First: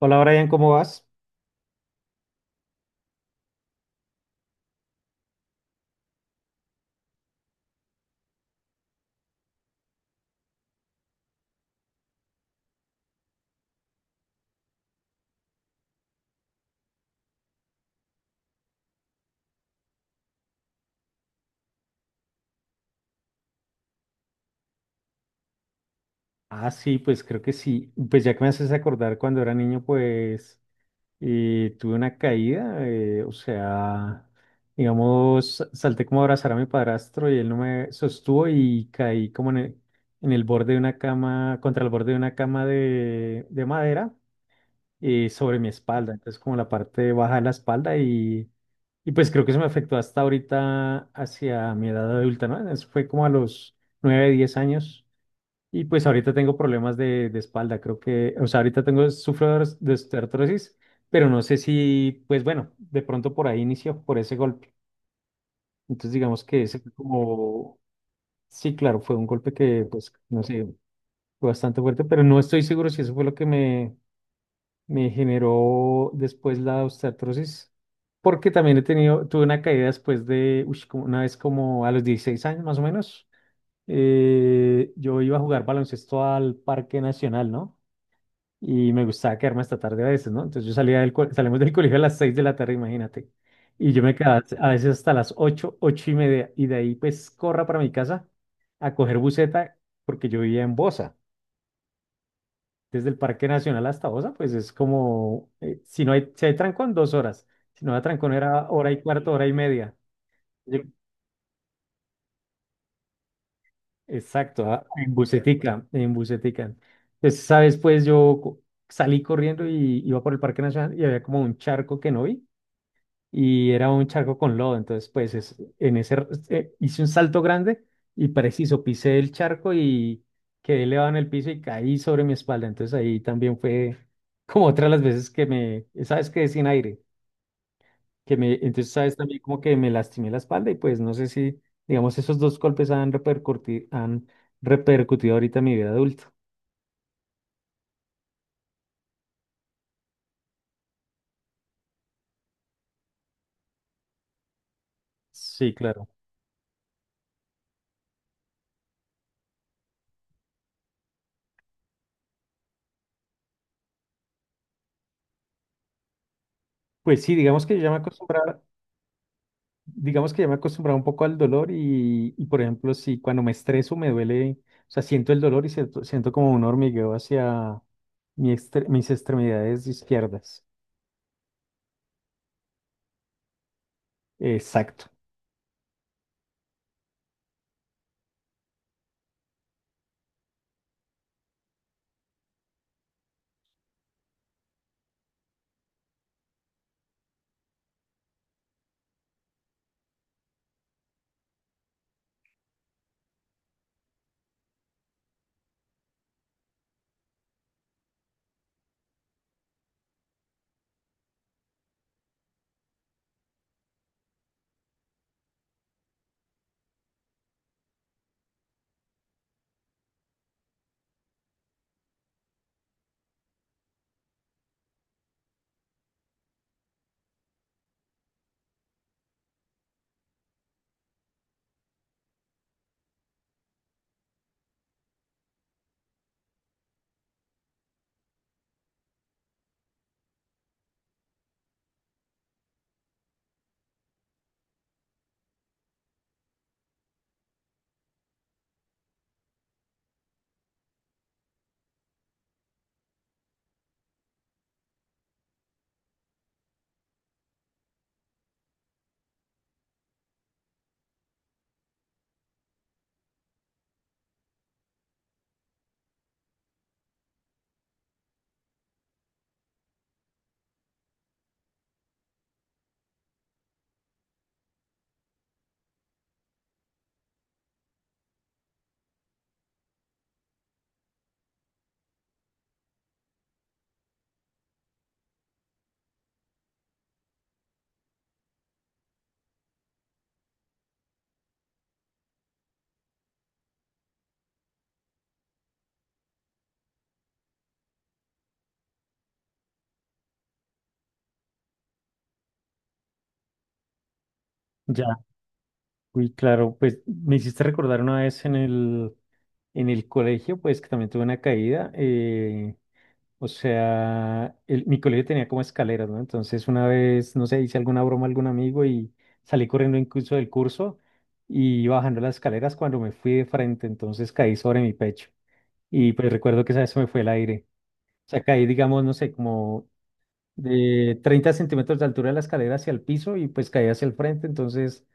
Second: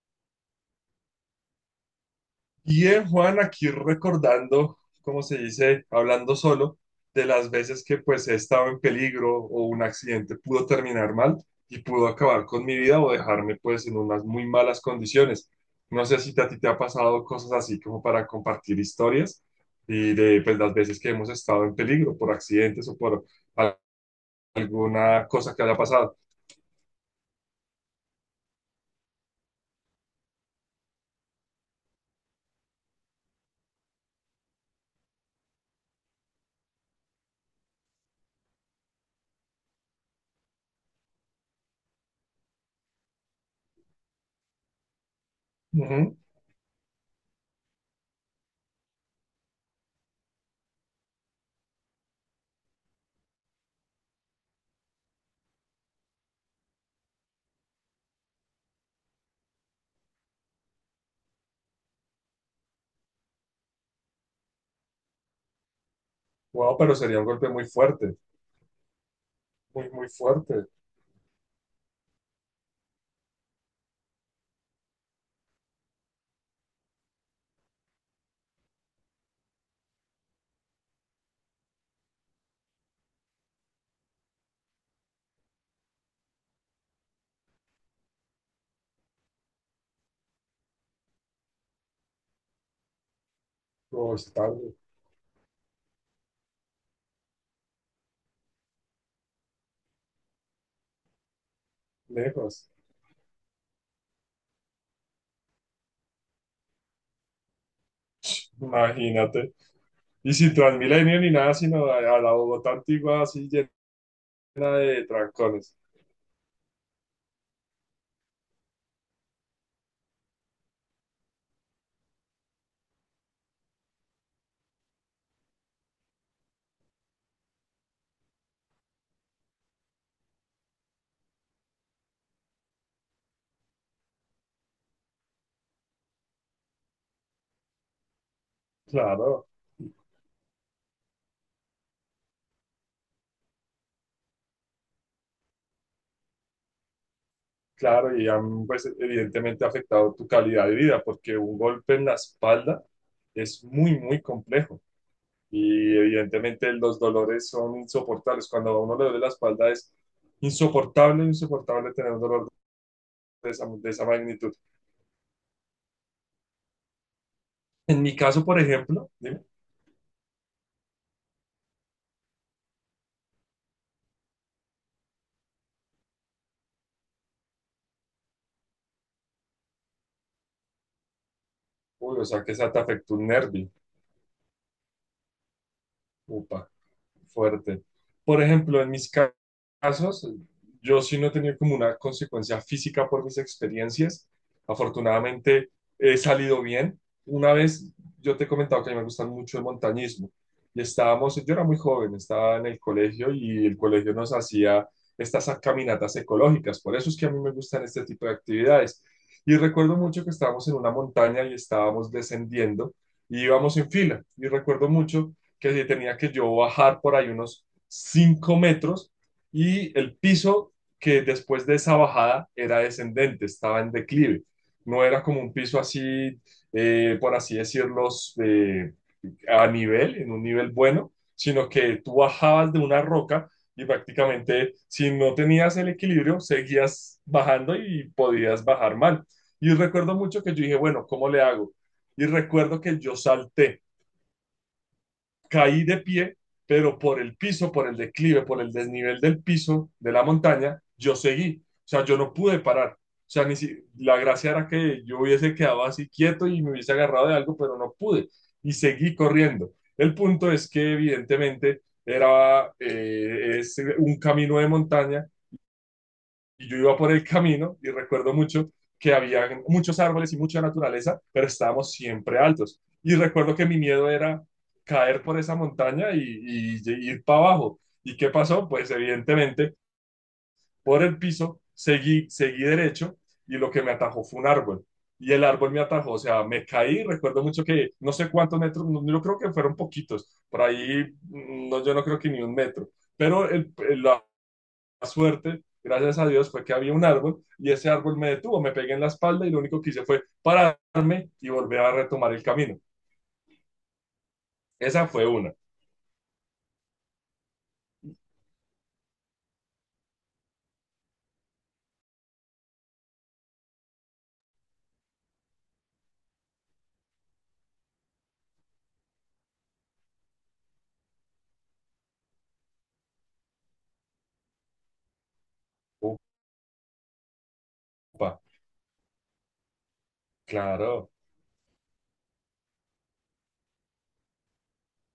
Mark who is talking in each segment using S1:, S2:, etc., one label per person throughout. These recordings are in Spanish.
S1: Hola Brian, ¿cómo vas?
S2: Bien, Juan, aquí recordando, como se dice, hablando solo, de las veces que pues he estado en peligro o un accidente pudo terminar mal y pudo acabar con mi vida o dejarme pues en unas muy malas condiciones. No sé si a ti te ha pasado cosas así como para compartir historias y de pues las veces que hemos estado en peligro por accidentes o por al- alguna cosa que haya pasado.
S1: Ah, sí, pues creo que sí. Pues ya que me haces acordar cuando era niño, pues tuve una caída, o sea, digamos, salté como a abrazar a mi padrastro y él no me sostuvo y caí como en el borde de una cama, contra el borde de una cama de madera sobre mi espalda,
S2: Ujú.
S1: entonces como la parte baja de la espalda y pues creo que eso me afectó hasta ahorita hacia mi edad adulta, ¿no? Eso fue como a los 9 o 10 años. Y pues ahorita tengo problemas de espalda, creo que, o sea, ahorita tengo, sufro de osteoartrosis, pero no sé si, pues bueno, de pronto por ahí inició, por ese golpe. Entonces digamos que
S2: Wow,
S1: ese fue
S2: pero sería un golpe muy
S1: como,
S2: fuerte,
S1: sí, claro, fue un golpe que,
S2: muy, muy
S1: pues, no
S2: fuerte,
S1: sé, fue bastante fuerte, pero no estoy seguro si eso fue lo que me generó después la osteoartrosis, porque también he tenido, tuve una caída después de, uy, como una vez como a los 16 años más o menos, yo iba a jugar baloncesto al Parque Nacional, ¿no? Y me gustaba quedarme hasta tarde a veces, ¿no? Entonces yo salía del salimos del colegio a las 6 de la tarde, imagínate. Y yo
S2: o
S1: me quedaba a
S2: estable,
S1: veces hasta las 8, 8 y media, y de ahí pues corra para mi casa a coger buseta, porque yo vivía en Bosa.
S2: lejos,
S1: Desde el Parque Nacional hasta Bosa, pues es como, si no hay, si hay trancón, 2 horas. Si no hay trancón, era hora y cuarto, hora y
S2: imagínate.
S1: media.
S2: Y sin
S1: Yo-
S2: Transmilenio ni nada, sino a la Bogotá antigua así
S1: Exacto,
S2: llena
S1: ah,
S2: de
S1: en
S2: trancones.
S1: busetica, en busetica. Entonces, sabes, pues salí corriendo y iba por el Parque Nacional y había como un charco que no vi. Y era un charco con lodo. Entonces, hice un salto grande y preciso, pisé el charco y quedé elevado en el piso y caí sobre mi espalda. Entonces ahí también fue como otra de las veces que me, sabes que sin aire, que me, entonces sabes también
S2: Claro,
S1: como que me lastimé la espalda y pues no sé si, digamos, esos dos golpes han repercutido ahorita en mi vida adulta.
S2: claro, y han, pues, evidentemente afectado tu calidad de vida, porque un golpe en la espalda es muy, muy complejo.
S1: Sí,
S2: Y
S1: claro.
S2: evidentemente los dolores son insoportables. Cuando a uno le duele la espalda es insoportable, insoportable tener un dolor de esa magnitud.
S1: Pues sí, digamos que yo ya me
S2: En mi caso, por
S1: acostumbraba,
S2: ejemplo, dime,
S1: digamos que ya me he acostumbrado un poco al dolor por ejemplo, si cuando me estreso me duele, o sea, siento el dolor y siento, siento como un hormigueo hacia mis extremidades izquierdas.
S2: uy, o sea que esa te afectó un nervio.
S1: Exacto.
S2: Upa. Fuerte. Por ejemplo, en mis casos, yo sí no he tenido como una consecuencia física por mis experiencias. Afortunadamente he salido bien. Una vez yo te he comentado que a mí me gustan mucho el montañismo y estábamos, yo era muy joven, estaba en el colegio y el colegio nos hacía estas caminatas ecológicas. Por eso es que a mí me gustan este tipo de actividades. Y recuerdo mucho que estábamos en una montaña y estábamos descendiendo y íbamos en fila. Y recuerdo mucho que se tenía que yo bajar por ahí unos 5 metros, y el piso que después de esa bajada era descendente, estaba en declive. No era como un piso así, por así decirlo, eh, a nivel, en un nivel bueno, sino que tú bajabas de una roca y prácticamente si no tenías el equilibrio, seguías bajando y podías bajar mal. Y recuerdo mucho que yo dije, bueno, ¿cómo le hago? Y recuerdo que yo salté, caí de pie, pero por el piso, por el declive, por el desnivel del piso de la montaña, yo seguí. O sea, yo no pude parar. O sea, ni si, la gracia era que yo hubiese quedado así quieto y me hubiese agarrado de algo, pero no pude. Y seguí corriendo. El punto es que evidentemente era, es un camino de montaña y yo iba por el camino y recuerdo mucho que había muchos árboles y mucha naturaleza, pero estábamos siempre altos. Y recuerdo que mi miedo era caer por esa montaña y ir para abajo. ¿Y qué pasó? Pues evidentemente por el piso seguí derecho, y lo que me atajó fue un árbol. Y el árbol me atajó, o sea, me caí. Recuerdo mucho que no sé cuántos metros, no, yo creo que fueron poquitos, por ahí, no, yo no creo que ni un metro, pero el suerte, gracias a Dios, fue que había un árbol y ese árbol me detuvo, me pegué en la espalda y lo único que hice fue pararme y volver a retomar el camino. Esa
S1: Ya,
S2: fue una.
S1: uy, claro, pues me hiciste recordar una vez en el colegio, pues que también tuve una caída. O sea, mi colegio tenía como escaleras, ¿no? Entonces una vez, no sé, hice alguna broma a algún amigo y salí corriendo incluso del curso y iba bajando las escaleras cuando me fui de frente, entonces caí sobre mi pecho. Y pues recuerdo que esa vez se me fue el aire. O
S2: Upa,
S1: sea, caí, digamos, no sé, como
S2: claro,
S1: de 30 centímetros de altura de la escalera hacia el piso y pues caí hacia el frente, entonces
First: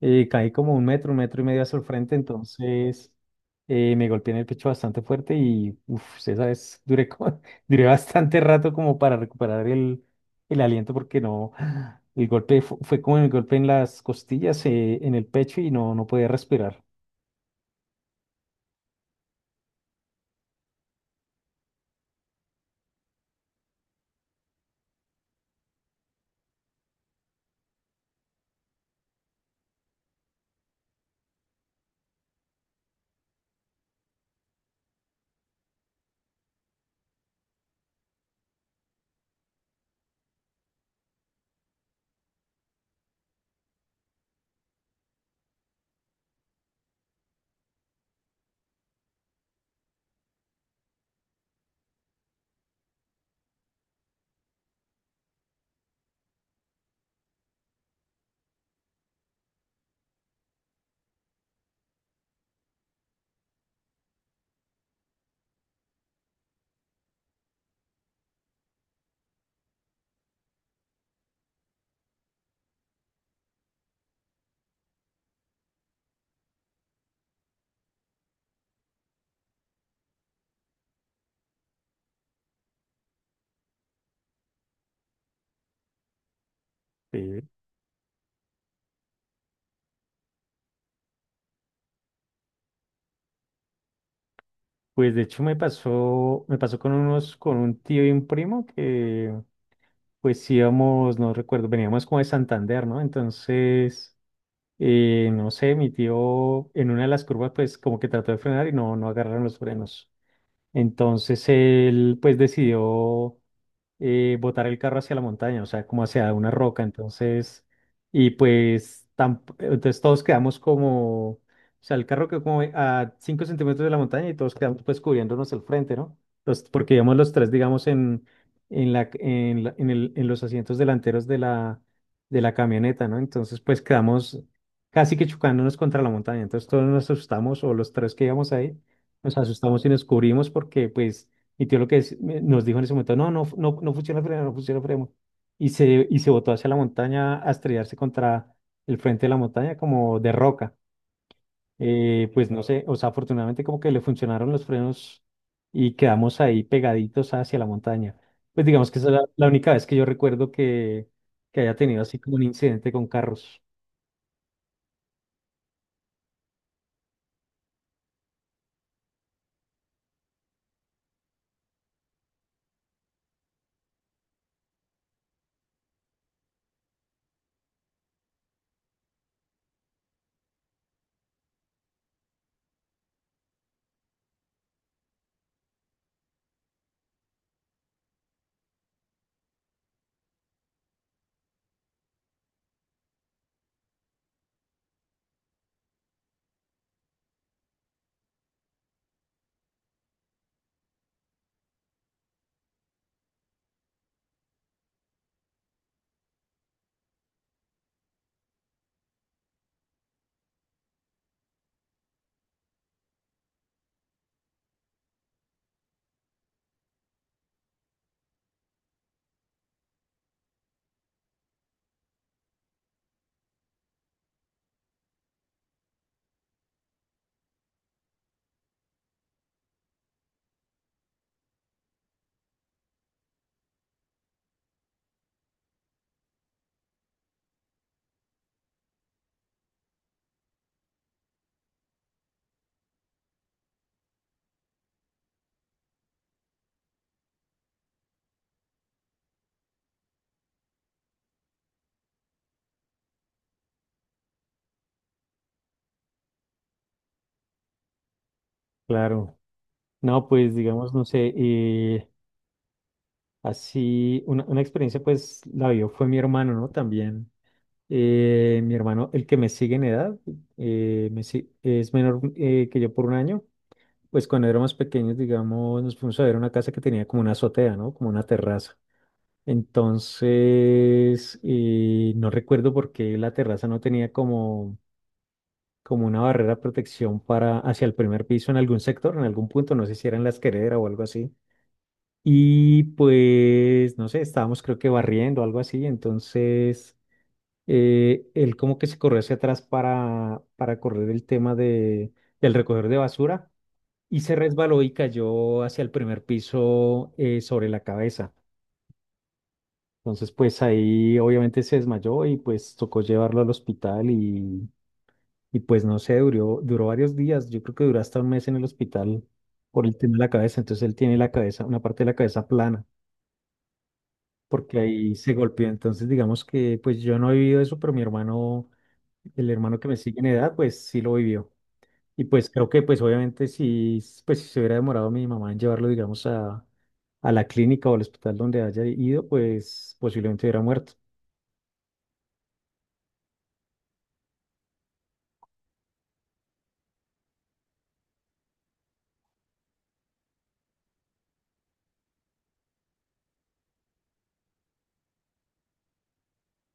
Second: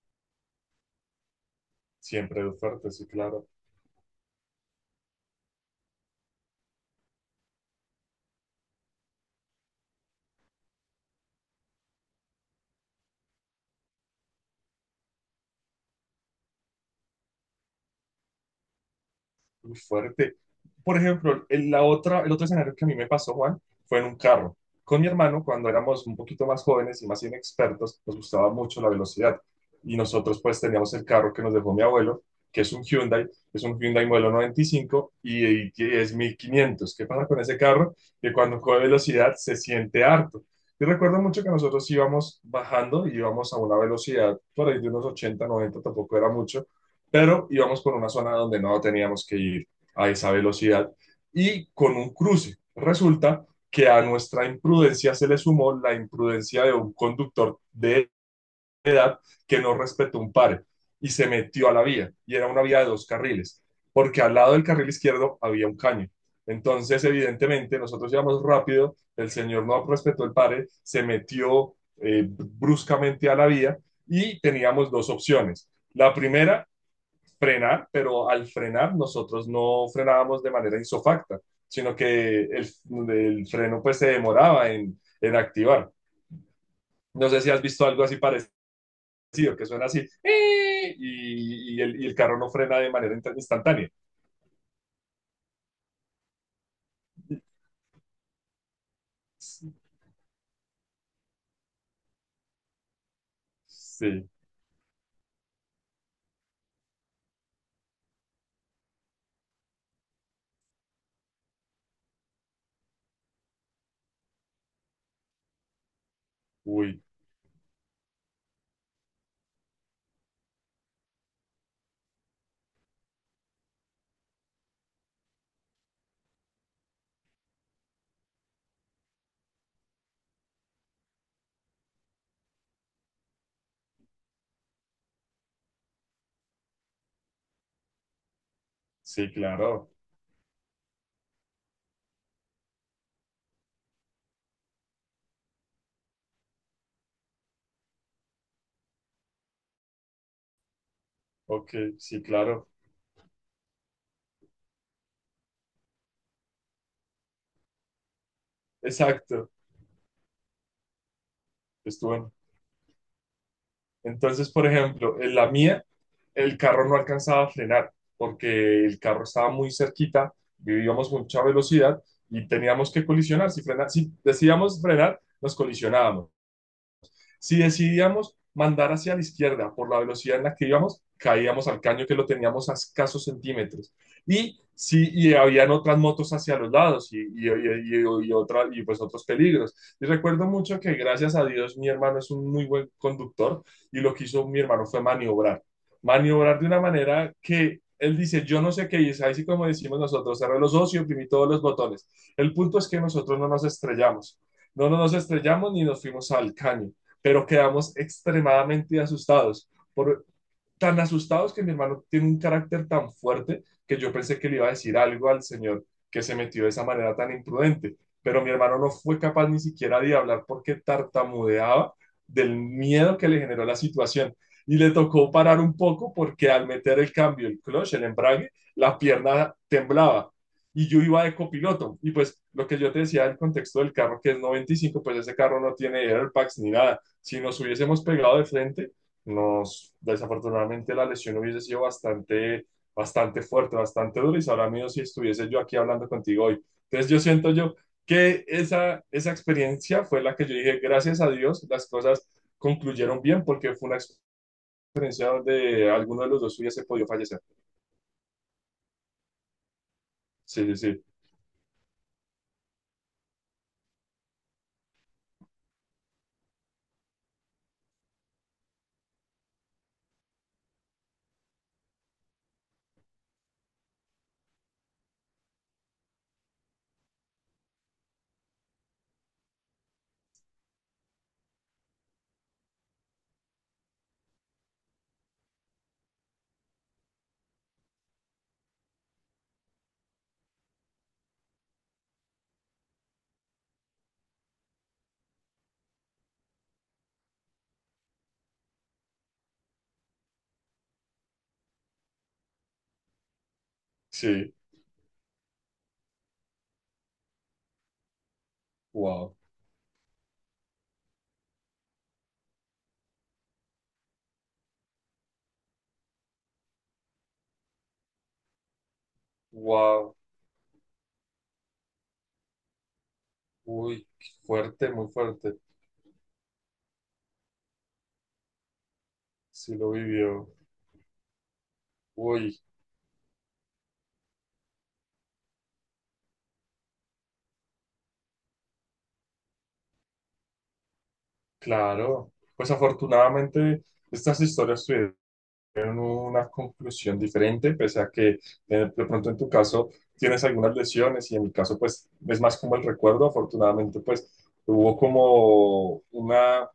S1: caí como un metro y medio hacia el frente,
S2: siempre fuerte, sí,
S1: entonces
S2: claro.
S1: me golpeé en el pecho bastante fuerte y uff, esa vez duré, duré bastante rato como para recuperar el aliento porque no, el golpe fue, como el golpe en las costillas, en el pecho y no, no podía respirar.
S2: Muy fuerte. Por ejemplo, el otro escenario que a mí me pasó, Juan, fue en un carro. Con mi hermano, cuando éramos un poquito más jóvenes y más inexpertos, nos gustaba mucho la velocidad. Y nosotros pues teníamos el carro que nos dejó mi abuelo, que es un Hyundai modelo 95 y que es 1500. ¿Qué pasa con ese carro? Que cuando coge velocidad se siente harto. Yo recuerdo mucho que nosotros íbamos bajando, íbamos a una velocidad por ahí de unos ochenta, noventa, tampoco era mucho, pero íbamos por una zona donde no teníamos que ir a esa velocidad y con un cruce. Resulta que a nuestra imprudencia se le sumó la imprudencia de un conductor de edad que no respetó un pare y se metió a la vía, y era una vía de dos carriles, porque al lado del carril izquierdo había un caño. Entonces, evidentemente, nosotros íbamos rápido, el señor no respetó el pare, se metió bruscamente a la vía y teníamos dos opciones. La primera, frenar, pero al frenar nosotros no frenábamos de manera isofacta, sino que el freno pues se demoraba en, activar. No sé
S1: Eh,
S2: si has visto algo así parecido, que suena así, ¡eh! y el carro no frena de manera instantánea.
S1: pues de hecho me pasó con unos, con un tío y un primo que pues sí íbamos, no recuerdo, veníamos como de Santander, ¿no? Entonces,
S2: Sí,
S1: no sé, mi tío en una de las curvas pues como que trató de frenar y no, no agarraron los frenos. Entonces él pues decidió botar el carro hacia la montaña, o sea, como hacia una roca,
S2: uy,
S1: entonces, y pues, entonces todos quedamos como, o sea, el carro quedó como a 5 centímetros de la montaña y todos quedamos pues cubriéndonos el frente, ¿no? Entonces, porque íbamos los tres, digamos, en, en los asientos delanteros de la camioneta, ¿no? Entonces, pues quedamos casi que chocándonos contra la montaña, entonces todos nos asustamos, o los tres que íbamos ahí,
S2: sí,
S1: nos asustamos y
S2: claro.
S1: nos cubrimos porque, pues, mi tío lo que es- me- nos dijo en ese momento, no, no, no, no funciona el freno, no funciona el freno. Y se botó hacia la montaña a estrellarse contra el frente de la montaña como de roca.
S2: Ok, sí,
S1: Pues no
S2: claro.
S1: sé, o sea, afortunadamente como que le funcionaron los frenos y quedamos ahí pegaditos hacia la montaña. Pues digamos que esa es la
S2: Exacto.
S1: única vez que yo recuerdo que haya tenido así
S2: Estuvo
S1: como un incidente con carros.
S2: Entonces, por ejemplo, en la mía el carro no alcanzaba a frenar porque el carro estaba muy cerquita, vivíamos mucha velocidad y teníamos que colisionar. Si decidíamos frenar, nos colisionábamos. Si decidíamos mandar hacia la izquierda por la velocidad en la que íbamos, caíamos al caño que lo teníamos a escasos centímetros. Y sí, y habían otras motos hacia los lados y pues otros peligros. Y recuerdo mucho que gracias a Dios mi hermano es un muy buen conductor, y lo que hizo mi hermano fue maniobrar. Maniobrar de una manera que él dice, yo no sé qué hice, así como decimos nosotros, cerré los ojos y oprimí todos los botones. El punto es que nosotros no nos estrellamos. No, no nos estrellamos ni nos fuimos al caño, pero quedamos extremadamente asustados. Por tan asustados que mi hermano tiene un carácter tan fuerte, que yo pensé que le iba a decir algo al señor que se metió de esa manera tan imprudente. Pero mi hermano no fue capaz ni siquiera de hablar porque tartamudeaba del miedo que le generó la situación. Y le tocó parar un poco porque al meter el cambio, el clutch, el embrague, la pierna temblaba. Y yo iba de copiloto. Y pues lo que yo te decía del contexto del carro, que es 95, pues ese carro no tiene airbags ni nada. Si nos hubiésemos pegado de frente, desafortunadamente la lesión hubiese sido bastante, bastante fuerte, bastante dura, y sabrá mío si estuviese yo aquí hablando contigo hoy. Entonces yo siento yo que esa experiencia fue la que yo dije, gracias a Dios, las cosas concluyeron bien, porque fue una experiencia donde alguno de los dos hubiese podido fallecer.
S1: Claro. No, pues
S2: Sí, sí,
S1: digamos, no
S2: sí,
S1: sé, así una experiencia pues la vio fue mi hermano, ¿no? También. Mi hermano, el que me sigue en edad, me si- es menor que yo por un año. Pues cuando éramos pequeños, digamos, nos fuimos a ver una casa que tenía como una azotea, ¿no? Como una terraza. Entonces, no recuerdo por qué la terraza no tenía como, como una barrera de protección para hacia el primer piso en algún sector, en algún punto, no sé si era en la escalera o algo así. Y pues, no sé, estábamos creo que barriendo o algo así, entonces él como que se corrió hacia atrás para correr el tema del recoger de basura y se
S2: sí,
S1: resbaló y cayó hacia el primer piso sobre la cabeza.
S2: wow,
S1: Entonces, pues ahí obviamente se desmayó y pues tocó llevarlo al hospital y pues no sé, duró, duró varios días, yo creo que duró hasta un mes en el hospital por el tema
S2: wow,
S1: de la cabeza. Entonces él tiene la cabeza, una parte de la cabeza plana,
S2: uy,
S1: porque
S2: fuerte, muy
S1: ahí se
S2: fuerte,
S1: golpeó. Entonces, digamos que pues yo no he vivido eso, pero mi hermano el
S2: sí
S1: hermano que
S2: lo
S1: me sigue en
S2: vivió,
S1: edad, pues sí lo vivió. Y pues
S2: uy,
S1: creo que, pues obviamente, si, pues, si se hubiera demorado mi mamá en llevarlo, digamos, a la clínica o al hospital donde haya ido, pues posiblemente hubiera muerto.
S2: claro, pues afortunadamente estas historias tuvieron tienen una conclusión diferente, pese a que de pronto en tu caso tienes algunas lesiones y en mi caso pues es más como el recuerdo. Afortunadamente pues hubo como una,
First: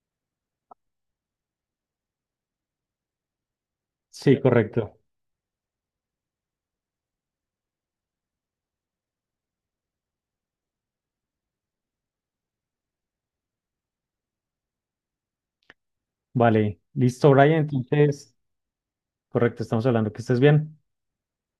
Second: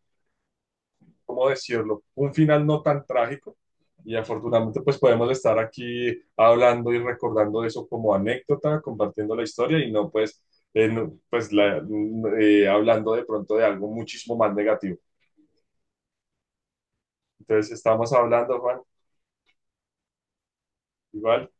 S2: ¿cómo decirlo? Un final no tan trágico, y
S1: Sí,
S2: afortunadamente pues
S1: correcto.
S2: podemos estar aquí hablando y recordando eso como anécdota, compartiendo la historia y no pues, no, pues hablando de pronto de algo muchísimo más negativo.
S1: Vale, listo, Brian.
S2: Entonces estamos
S1: Entonces,
S2: hablando, Juan,
S1: correcto, estamos hablando que estés bien.
S2: igual.